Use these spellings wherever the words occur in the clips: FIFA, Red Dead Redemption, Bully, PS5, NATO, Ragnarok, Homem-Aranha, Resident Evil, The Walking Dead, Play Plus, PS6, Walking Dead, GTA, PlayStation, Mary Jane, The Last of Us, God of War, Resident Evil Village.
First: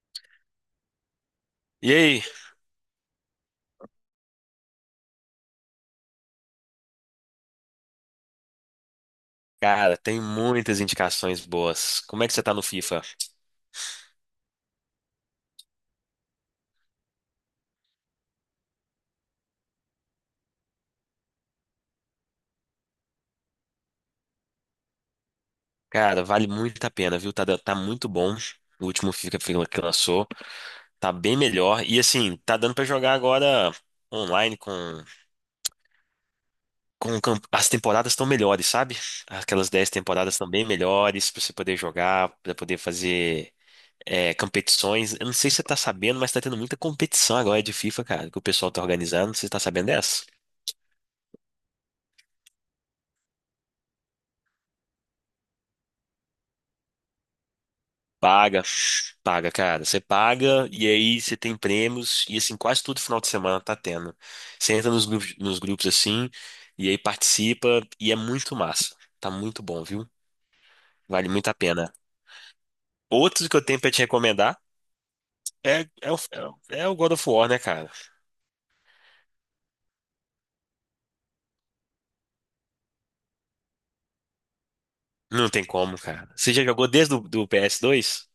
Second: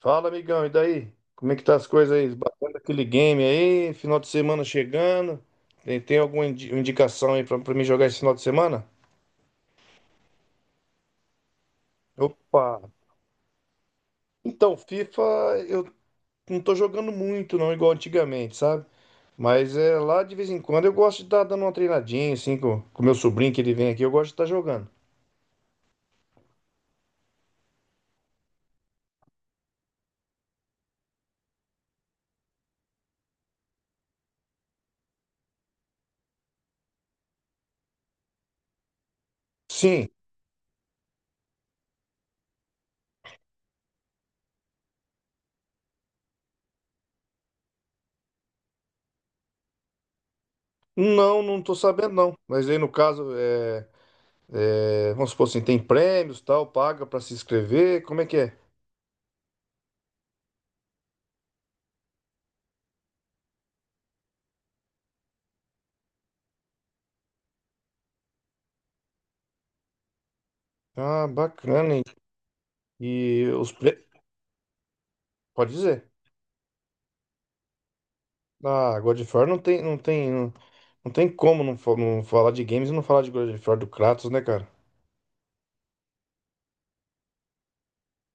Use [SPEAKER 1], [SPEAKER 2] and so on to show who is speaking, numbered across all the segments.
[SPEAKER 1] Fala, amigão, e daí? Como é que tá as
[SPEAKER 2] E
[SPEAKER 1] coisas
[SPEAKER 2] aí?
[SPEAKER 1] aí? Bacana aquele game aí, final de semana chegando. Tem alguma indicação aí pra mim jogar esse final de semana?
[SPEAKER 2] Cara, tem muitas indicações boas. Como é que você tá no
[SPEAKER 1] Opa!
[SPEAKER 2] FIFA?
[SPEAKER 1] Então, FIFA eu não tô jogando muito, não, igual antigamente, sabe? Mas é lá de vez em quando eu gosto de estar dando uma treinadinha, assim, com o meu sobrinho que ele vem aqui, eu gosto de estar jogando.
[SPEAKER 2] Cara, vale muito a pena, viu? Tá muito bom. O último FIFA que lançou tá bem melhor. E assim, tá dando pra jogar agora online as temporadas estão melhores, sabe? Aquelas 10
[SPEAKER 1] Sim,
[SPEAKER 2] temporadas estão bem melhores pra você poder jogar, pra poder fazer competições. Eu não sei se você tá sabendo, mas tá tendo muita competição agora de FIFA, cara, que o pessoal tá organizando. Você tá sabendo dessa?
[SPEAKER 1] não, não tô sabendo não. Mas aí no caso, vamos supor assim, tem prêmios, tal, paga pra se inscrever, como é que é?
[SPEAKER 2] Paga, paga, cara. Você paga e aí você tem prêmios e assim, quase todo final de semana tá tendo. Você entra nos grupos assim e aí participa e é muito massa. Tá muito bom, viu?
[SPEAKER 1] Ah,
[SPEAKER 2] Vale muito a pena.
[SPEAKER 1] bacana. E
[SPEAKER 2] Outro que eu
[SPEAKER 1] os
[SPEAKER 2] tenho pra
[SPEAKER 1] pre...
[SPEAKER 2] te recomendar
[SPEAKER 1] Pode
[SPEAKER 2] é,
[SPEAKER 1] dizer.
[SPEAKER 2] é, o, é o God of War, né, cara?
[SPEAKER 1] Ah, God of War não tem, não, não tem como não, não falar de games e não falar de God of War do Kratos, né, cara?
[SPEAKER 2] Não tem como, cara. Você já jogou desde o do ps dois?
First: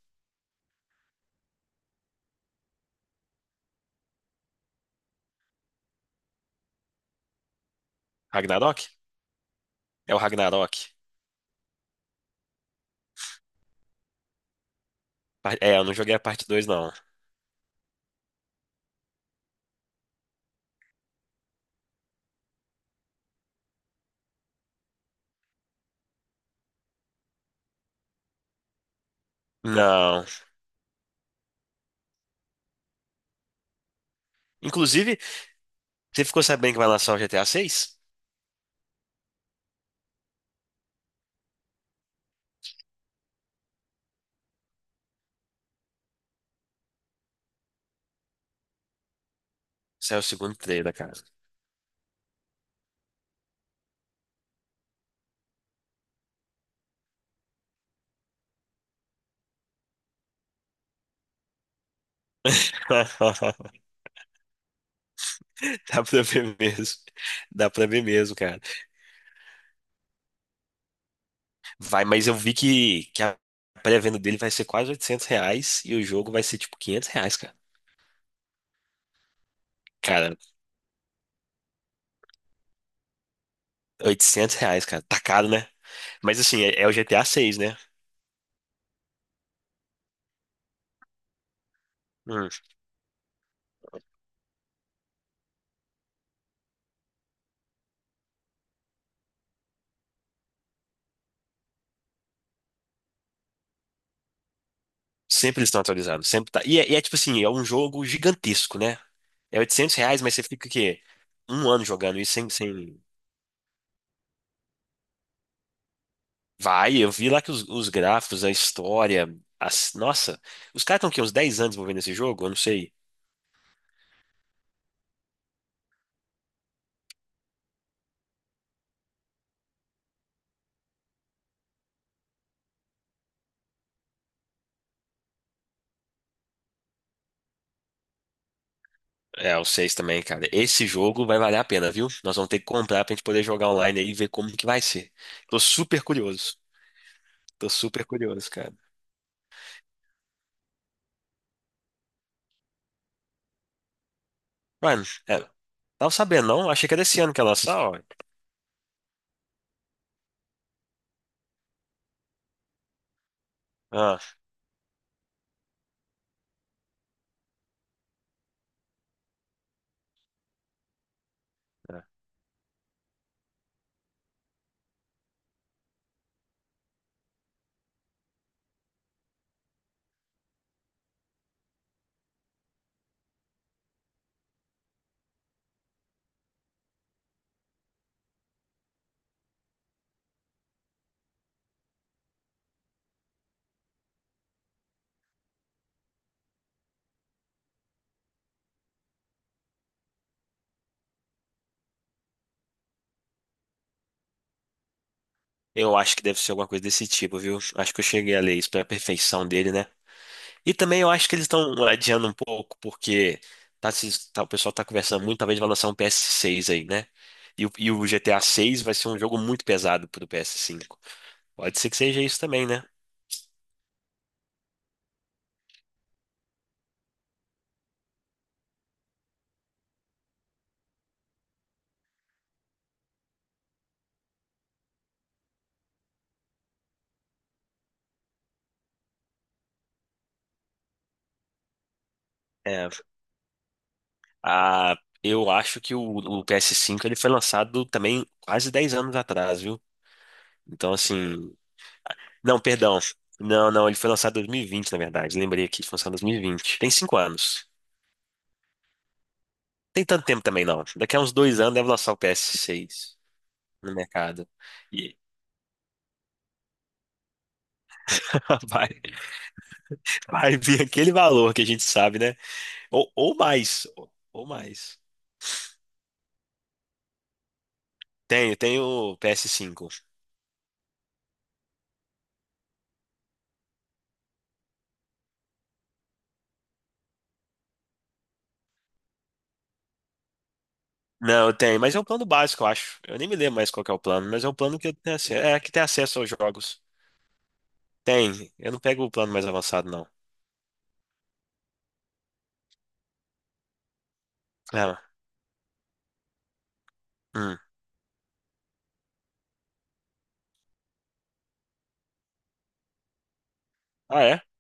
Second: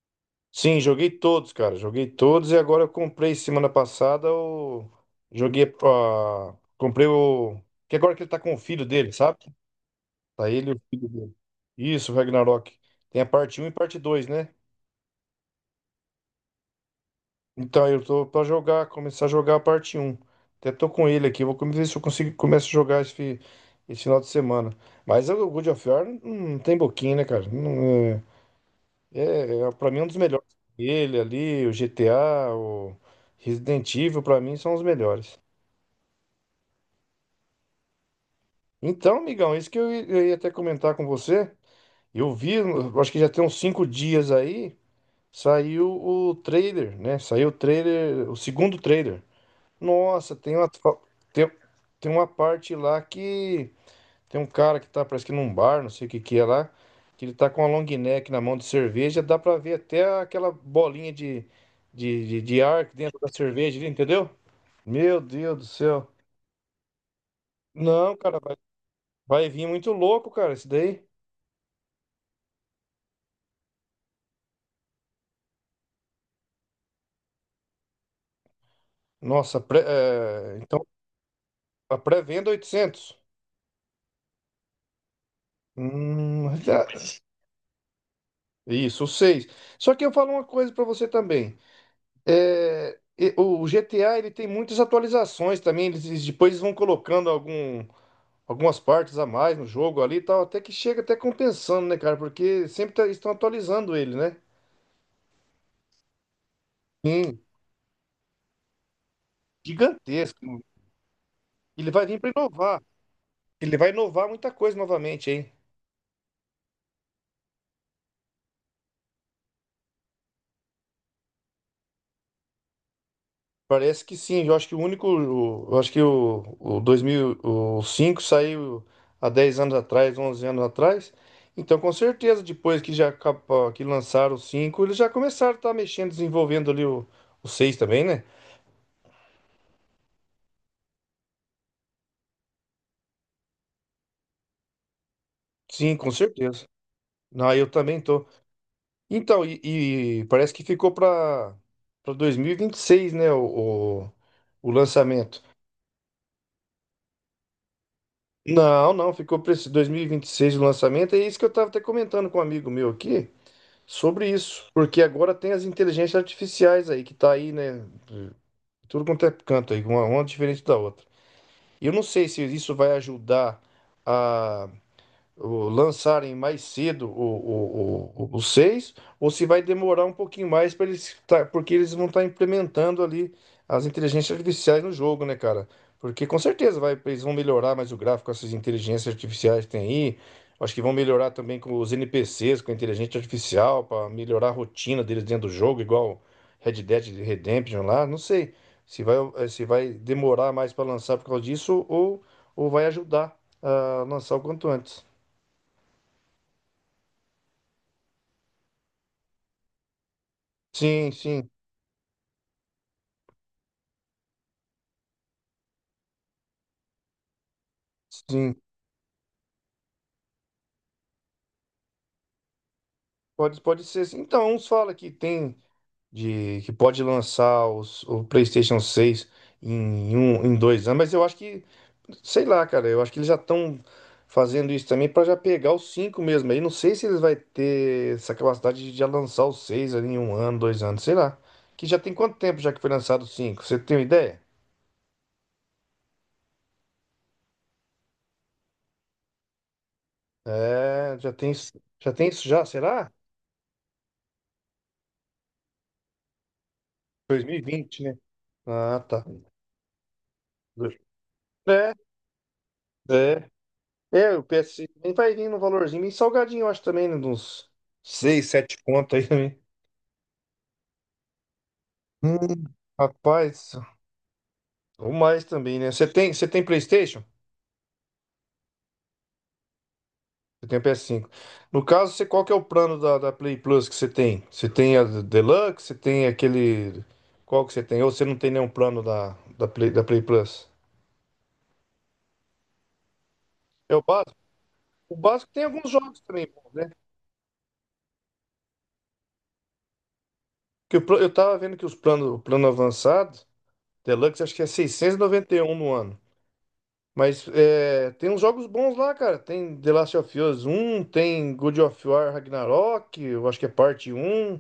[SPEAKER 1] Sim, joguei todos, cara. Joguei todos e agora eu comprei semana passada o. Joguei a. Comprei o. Que agora que ele tá com o filho
[SPEAKER 2] Ragnarok?
[SPEAKER 1] dele, sabe?
[SPEAKER 2] É o
[SPEAKER 1] Tá ele e o
[SPEAKER 2] Ragnarok.
[SPEAKER 1] filho dele. Isso, Ragnarok. Tem a parte um e parte dois, né?
[SPEAKER 2] É, eu não joguei a parte 2, não.
[SPEAKER 1] Então, eu tô pra jogar, começar a jogar a parte um. Até tô com ele aqui, vou ver se eu consigo começo a jogar esse final de semana. Mas o God of War não tem boquinha, né, cara? Não, é, pra mim, é um dos
[SPEAKER 2] Não.
[SPEAKER 1] melhores. Ele ali, o GTA, o Resident Evil, pra mim, são os
[SPEAKER 2] Inclusive,
[SPEAKER 1] melhores.
[SPEAKER 2] você ficou sabendo que vai lançar o GTA seis?
[SPEAKER 1] Então, amigão, isso que eu ia até comentar com você. Eu vi, eu acho que já tem uns 5 dias aí, saiu o trailer, né? Saiu o trailer, o segundo trailer.
[SPEAKER 2] Saiu o
[SPEAKER 1] Nossa,
[SPEAKER 2] segundo trailer, cara.
[SPEAKER 1] tem, tem uma parte lá que tem um cara que tá, parece que num bar, não sei o que que é lá, que ele tá com uma long neck na mão de cerveja, dá pra ver até aquela bolinha de ar dentro da
[SPEAKER 2] Dá
[SPEAKER 1] cerveja ali, entendeu? Meu Deus do céu.
[SPEAKER 2] pra ver mesmo. Dá pra ver
[SPEAKER 1] Não,
[SPEAKER 2] mesmo,
[SPEAKER 1] cara, vai,
[SPEAKER 2] cara.
[SPEAKER 1] vai vir muito louco, cara, isso daí.
[SPEAKER 2] Vai, mas eu vi que a pré-venda dele vai ser quase 800 reais e o jogo vai ser tipo 500 reais, cara.
[SPEAKER 1] Nossa,
[SPEAKER 2] Cara,
[SPEAKER 1] então a pré-venda 800.
[SPEAKER 2] oitocentos reais, cara. Tá caro, né? Mas
[SPEAKER 1] Hum,
[SPEAKER 2] assim, é,
[SPEAKER 1] já-
[SPEAKER 2] é o GTA 6, né?
[SPEAKER 1] isso, 6. Só que eu falo uma coisa pra você também.
[SPEAKER 2] Hum.
[SPEAKER 1] O GTA ele tem muitas atualizações também. Eles depois vão colocando algumas partes a mais no jogo ali e tal, até que chega até compensando, né, cara? Porque sempre estão atualizando ele, né?
[SPEAKER 2] Sempre eles estão atualizando, sempre tá. Tipo
[SPEAKER 1] Sim,
[SPEAKER 2] assim, é um jogo gigantesco, né? É 800 reais, mas você
[SPEAKER 1] gigantesco.
[SPEAKER 2] fica o quê? Um ano
[SPEAKER 1] Ele vai vir
[SPEAKER 2] jogando
[SPEAKER 1] para
[SPEAKER 2] isso sem,
[SPEAKER 1] inovar.
[SPEAKER 2] sem...
[SPEAKER 1] Ele vai inovar muita coisa novamente, hein?
[SPEAKER 2] Vai, eu vi lá que os gráficos, Nossa, os caras estão aqui uns 10 anos desenvolvendo esse jogo, eu não sei.
[SPEAKER 1] Parece que sim. Eu acho que o 2005 saiu há 10 anos atrás, 11 anos atrás. Então, com certeza, depois que já que lançaram o 5, eles já começaram a estar mexendo, desenvolvendo ali o 6 também, né?
[SPEAKER 2] É, o seis também, cara. Esse jogo vai valer a pena, viu? Nós vamos ter que comprar pra gente poder jogar online aí e ver como que vai ser. Tô
[SPEAKER 1] Sim,
[SPEAKER 2] super
[SPEAKER 1] com
[SPEAKER 2] curioso.
[SPEAKER 1] certeza. Não, eu
[SPEAKER 2] Tô
[SPEAKER 1] também
[SPEAKER 2] super
[SPEAKER 1] tô.
[SPEAKER 2] curioso, cara.
[SPEAKER 1] Então, e parece que ficou para dois mil e vinte e seis, né? O
[SPEAKER 2] Mano, é,
[SPEAKER 1] lançamento.
[SPEAKER 2] tava sabendo, não? Achei que era esse ano que ia lançar, ó.
[SPEAKER 1] Não, não, ficou para esse dois mil e vinte e seis o lançamento. É isso que eu tava até comentando com um amigo meu aqui. Sobre
[SPEAKER 2] Ah,
[SPEAKER 1] isso, porque agora tem as inteligências artificiais aí, que tá aí, né? Tudo quanto é canto aí, uma diferente da outra. Eu não
[SPEAKER 2] é.
[SPEAKER 1] sei se isso vai ajudar a lançarem mais cedo o 6 ou se vai demorar um pouquinho mais para eles tá, porque eles vão estar implementando ali as inteligências artificiais no jogo, né, cara? Porque com certeza vai, eles vão melhorar mais o gráfico, essas inteligências artificiais que tem aí. Acho que vão melhorar também com os NPCs, com a inteligência artificial, para melhorar a rotina deles dentro do jogo, igual Red Dead Redemption lá. Não sei se vai demorar mais para lançar por causa disso ou vai ajudar a lançar o quanto antes.
[SPEAKER 2] Eu acho que deve ser alguma coisa desse tipo, viu? Acho que eu cheguei a ler isso pra perfeição dele, né? E também eu
[SPEAKER 1] Sim,
[SPEAKER 2] acho que eles
[SPEAKER 1] sim,
[SPEAKER 2] estão adiando um pouco, porque o pessoal tá conversando muito, talvez vai lançar um PS6 aí, né? E o GTA
[SPEAKER 1] sim.
[SPEAKER 2] 6 vai ser um jogo muito pesado pro PS5. Pode ser que seja isso também, né?
[SPEAKER 1] Pode ser. Sim. Então, uns falam que tem de que pode lançar o PlayStation 6 em em 2 anos, mas eu acho que, sei lá, cara, eu acho que eles já estão fazendo isso também para já pegar os cinco mesmo. Aí não sei se eles vai ter essa capacidade de já lançar os seis ali em um ano, dois anos, sei lá. Que já tem quanto tempo já que
[SPEAKER 2] É,
[SPEAKER 1] foi lançado os cinco? Você tem uma ideia?
[SPEAKER 2] a, eu acho que o PS5 ele foi lançado também quase 10 anos atrás, viu? Então,
[SPEAKER 1] É, já tem,
[SPEAKER 2] assim.
[SPEAKER 1] já tem isso
[SPEAKER 2] Não,
[SPEAKER 1] já,
[SPEAKER 2] perdão.
[SPEAKER 1] será?
[SPEAKER 2] Não, não, ele foi lançado em 2020, na verdade. Lembrei aqui, foi lançado em 2020. Tem 5
[SPEAKER 1] Dois mil e
[SPEAKER 2] anos.
[SPEAKER 1] vinte, né? Ah, tá.
[SPEAKER 2] Tem tanto tempo também, não. Daqui a uns dois anos deve
[SPEAKER 1] É,
[SPEAKER 2] lançar o PS6
[SPEAKER 1] é.
[SPEAKER 2] no
[SPEAKER 1] É, o
[SPEAKER 2] mercado.
[SPEAKER 1] PS nem vai vir no valorzinho, bem salgadinho, eu acho também, né? De uns 6, 7
[SPEAKER 2] Vai,
[SPEAKER 1] conto aí também.
[SPEAKER 2] vai vir aquele valor que a gente sabe, né?
[SPEAKER 1] Hum,
[SPEAKER 2] Ou, ou
[SPEAKER 1] rapaz,
[SPEAKER 2] mais, ou, ou mais.
[SPEAKER 1] ou mais também, né? Você tem PlayStation?
[SPEAKER 2] Tenho ps cinco.
[SPEAKER 1] Você tem o PS5. No caso, você, qual que é o plano da Play Plus que você tem? Você tem a Deluxe? Você tem aquele. Qual que você tem? Ou você não tem nenhum plano da Play Plus?
[SPEAKER 2] Não, eu tenho, mas é um plano básico, eu acho. Eu nem me lembro mais qual que é
[SPEAKER 1] É
[SPEAKER 2] o
[SPEAKER 1] o
[SPEAKER 2] plano,
[SPEAKER 1] básico?
[SPEAKER 2] mas é um plano que eu tenho
[SPEAKER 1] O
[SPEAKER 2] acesso,
[SPEAKER 1] básico
[SPEAKER 2] é,
[SPEAKER 1] tem
[SPEAKER 2] que tem
[SPEAKER 1] alguns
[SPEAKER 2] acesso
[SPEAKER 1] jogos
[SPEAKER 2] aos
[SPEAKER 1] também.
[SPEAKER 2] jogos. Tem, eu não pego o plano mais avançado, não.
[SPEAKER 1] Que eu tava vendo que o plano avançado, Deluxe, acho que é
[SPEAKER 2] Ah,
[SPEAKER 1] seiscentos e noventa e um no ano. Mas
[SPEAKER 2] hum.
[SPEAKER 1] é, tem uns jogos bons lá, cara. Tem The Last of Us 1, tem God of War Ragnarok, eu acho que é parte
[SPEAKER 2] Ah, é?
[SPEAKER 1] um.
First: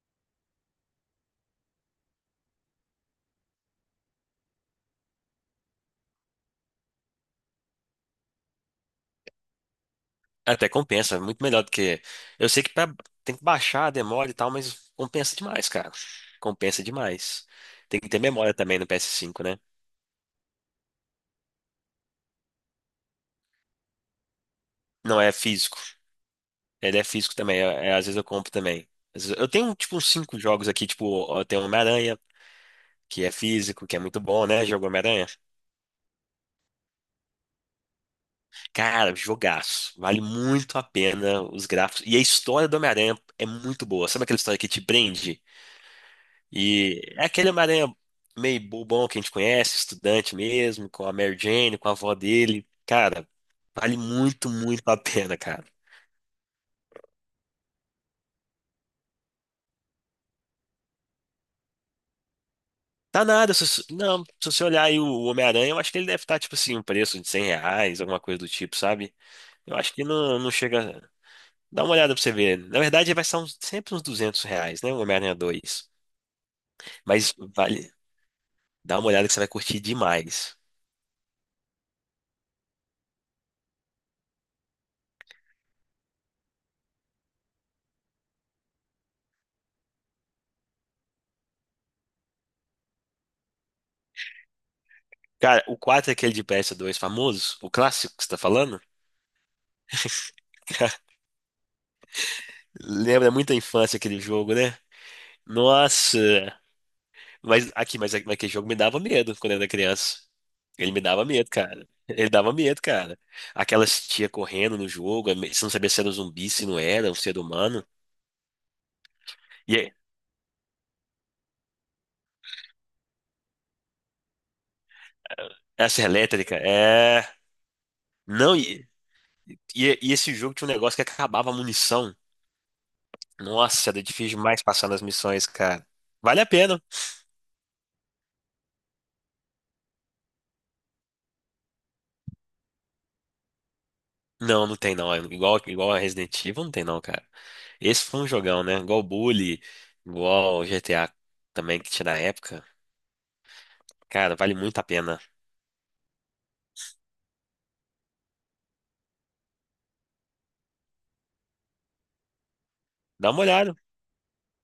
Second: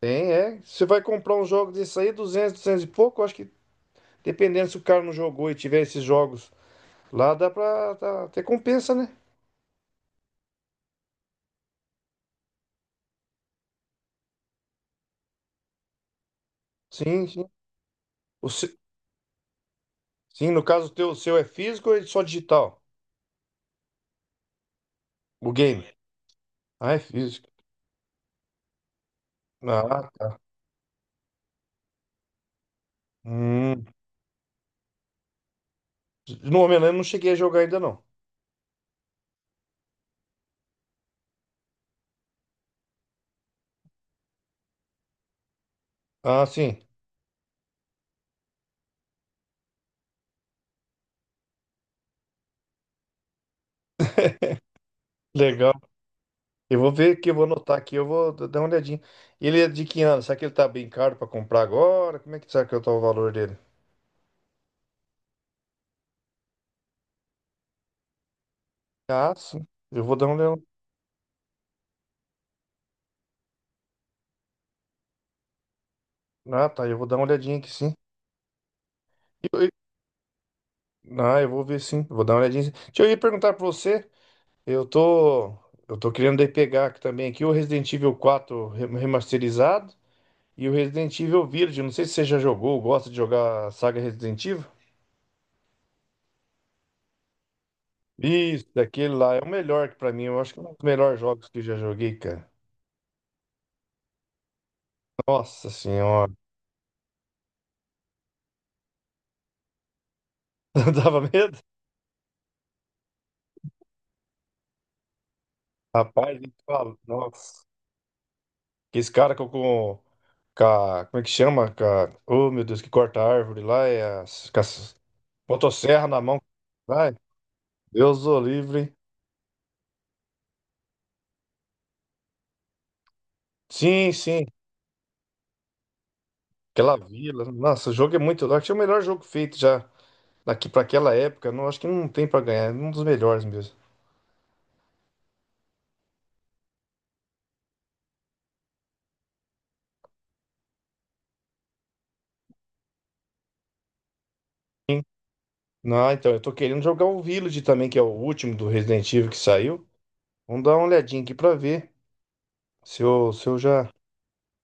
[SPEAKER 1] Tem, é. Você vai comprar um jogo desse aí, 200 e pouco, eu acho que dependendo se o cara não jogou e tiver esses jogos lá, dá pra tá, ter compensa, né?
[SPEAKER 2] É, até compensa, é muito melhor do que. Eu sei que pra- tem que baixar a demora e tal, mas compensa demais, cara. Compensa
[SPEAKER 1] Sim,
[SPEAKER 2] demais.
[SPEAKER 1] sim.
[SPEAKER 2] Tem que ter
[SPEAKER 1] O
[SPEAKER 2] memória
[SPEAKER 1] se-
[SPEAKER 2] também no ps cinco, né?
[SPEAKER 1] Sim, no caso, o seu é físico ou é só digital?
[SPEAKER 2] Não é
[SPEAKER 1] O
[SPEAKER 2] físico.
[SPEAKER 1] game? Ah,
[SPEAKER 2] Ele
[SPEAKER 1] é
[SPEAKER 2] é físico
[SPEAKER 1] físico.
[SPEAKER 2] também, às vezes eu compro também. Às vezes- Eu tenho, tipo, uns
[SPEAKER 1] Ah,
[SPEAKER 2] cinco jogos aqui, tipo, eu tenho Homem-Aranha, que é
[SPEAKER 1] hum.
[SPEAKER 2] físico, que é muito bom, né? Jogo Homem-Aranha.
[SPEAKER 1] No momento eu não cheguei a jogar ainda não.
[SPEAKER 2] Cara, jogaço. Vale muito a pena os gráficos. E a história do Homem-Aranha é muito boa. Sabe aquela história que te prende?
[SPEAKER 1] Ah, sim.
[SPEAKER 2] E é aquele Homem-Aranha meio bobão que a gente conhece, estudante mesmo, com a Mary Jane, com a avó dele. Cara, vale muito, muito a pena, cara.
[SPEAKER 1] Legal. Eu vou ver aqui, eu vou anotar aqui, eu vou dar uma olhadinha. Ele é de que ano? Será que ele tá bem caro pra comprar agora? Como é que será que tá o
[SPEAKER 2] Tá
[SPEAKER 1] valor
[SPEAKER 2] nada,
[SPEAKER 1] dele?
[SPEAKER 2] não, se você olhar aí o Homem-Aranha, eu acho que ele deve estar, tipo assim, um preço de 100 reais, alguma coisa do tipo, sabe?
[SPEAKER 1] Ah, sim.
[SPEAKER 2] Eu acho
[SPEAKER 1] Eu
[SPEAKER 2] que
[SPEAKER 1] vou dar uma
[SPEAKER 2] não
[SPEAKER 1] olhada.
[SPEAKER 2] chega. Dá uma olhada pra você ver. Na verdade, vai ser sempre uns 200 reais, né? O Homem-Aranha dois.
[SPEAKER 1] Ah, tá. Eu vou dar uma
[SPEAKER 2] Mas
[SPEAKER 1] olhadinha aqui,
[SPEAKER 2] vale.
[SPEAKER 1] sim.
[SPEAKER 2] Dá uma olhada que você vai
[SPEAKER 1] Eu- eu-
[SPEAKER 2] curtir demais.
[SPEAKER 1] Ah, eu vou ver, sim. Vou dar uma olhadinha. Sim. Deixa eu ir perguntar pra você. Eu tô. Eu tô querendo daí pegar aqui também aqui o Resident Evil 4 remasterizado e o Resident Evil Village. Não sei se você já jogou, gosta de jogar a saga Resident Evil?
[SPEAKER 2] Cara, o 4 é aquele de ps dois famoso, o clássico que você tá
[SPEAKER 1] Isso,
[SPEAKER 2] falando?
[SPEAKER 1] daquele lá é o melhor que pra mim. Eu acho que é um dos melhores jogos que eu já joguei, cara.
[SPEAKER 2] Lembra muito a infância aquele jogo, né?
[SPEAKER 1] Nossa
[SPEAKER 2] Nossa!
[SPEAKER 1] senhora.
[SPEAKER 2] Mas aquele jogo me dava medo quando eu era criança. Ele me
[SPEAKER 1] Dava
[SPEAKER 2] dava medo,
[SPEAKER 1] medo?
[SPEAKER 2] cara. Ele dava medo, cara. Aquelas tia correndo no jogo, você não sabia se era um
[SPEAKER 1] Rapaz,
[SPEAKER 2] zumbi,
[SPEAKER 1] nem
[SPEAKER 2] se não
[SPEAKER 1] fala.
[SPEAKER 2] era, um ser
[SPEAKER 1] Nossa.
[SPEAKER 2] humano.
[SPEAKER 1] Que esse cara
[SPEAKER 2] E aí,
[SPEAKER 1] Como é que chama? Oh, meu Deus, que corta a árvore lá. É com as
[SPEAKER 2] essa
[SPEAKER 1] motosserra na mão.
[SPEAKER 2] elétrica,
[SPEAKER 1] Vai.
[SPEAKER 2] é.
[SPEAKER 1] Deus o
[SPEAKER 2] Não,
[SPEAKER 1] livre,
[SPEAKER 2] e,
[SPEAKER 1] hein?
[SPEAKER 2] e, e esse jogo tinha um negócio que acabava a munição. Nossa, era
[SPEAKER 1] Sim,
[SPEAKER 2] difícil
[SPEAKER 1] sim.
[SPEAKER 2] demais passar nas missões, cara. Vale a pena.
[SPEAKER 1] Aquela vila. Nossa, o jogo é muito louco. Acho que é o melhor jogo feito já daqui para aquela época. Não, acho que não tem para ganhar. É um dos melhores mesmo.
[SPEAKER 2] Não, não tem não. É igual, igual a Resident Evil, não tem não, cara. Esse foi um jogão, né? Igual o Bully, igual o GTA também que tinha na época. Cara, vale muito a pena.
[SPEAKER 1] Não, então, eu tô querendo jogar o Village também, que é o último do Resident Evil que saiu. Vamos dar uma olhadinha aqui pra ver se
[SPEAKER 2] Dá
[SPEAKER 1] eu,
[SPEAKER 2] uma
[SPEAKER 1] se eu
[SPEAKER 2] olhada
[SPEAKER 1] já.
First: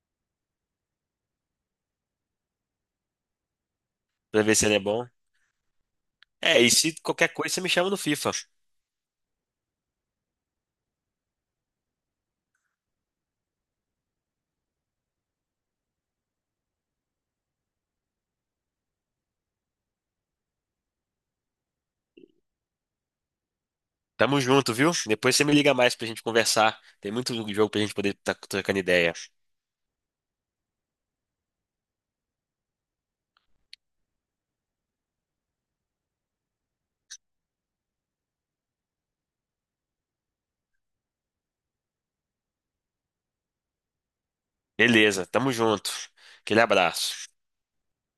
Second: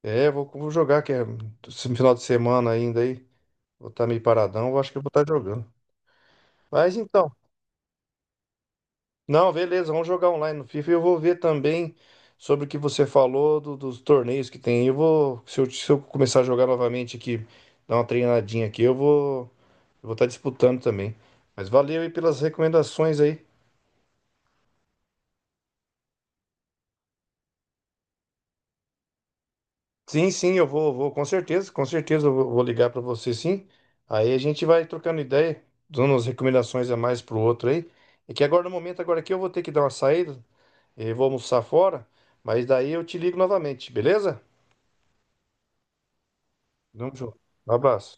[SPEAKER 1] É, vou jogar, que é esse final de semana ainda aí. Vou estar meio
[SPEAKER 2] pra ver se
[SPEAKER 1] paradão,
[SPEAKER 2] ele
[SPEAKER 1] eu
[SPEAKER 2] é
[SPEAKER 1] acho que eu
[SPEAKER 2] bom.
[SPEAKER 1] vou estar jogando.
[SPEAKER 2] É, e se
[SPEAKER 1] Mas
[SPEAKER 2] qualquer
[SPEAKER 1] então,
[SPEAKER 2] coisa você me chama no FIFA.
[SPEAKER 1] não, beleza, vamos jogar online no FIFA. E eu vou ver também sobre o que você falou dos torneios que tem. Eu vou, se eu, se eu começar a jogar novamente aqui, dar uma treinadinha aqui, eu vou estar disputando também. Mas valeu aí pelas recomendações aí.
[SPEAKER 2] Tamo junto, viu? Depois você me liga mais pra gente conversar. Tem muito jogo pra gente poder estar trocando ideia.
[SPEAKER 1] Sim, sim, eu vou, com certeza eu vou ligar para você, sim. Aí a gente vai trocando ideia, dando umas recomendações a mais pro outro aí. É que agora no momento agora aqui eu vou ter que dar uma saída, eu vou almoçar fora, mas daí eu te ligo novamente, beleza?
[SPEAKER 2] Beleza, tamo junto. Aquele
[SPEAKER 1] Vamos
[SPEAKER 2] abraço.
[SPEAKER 1] junto. Um abraço.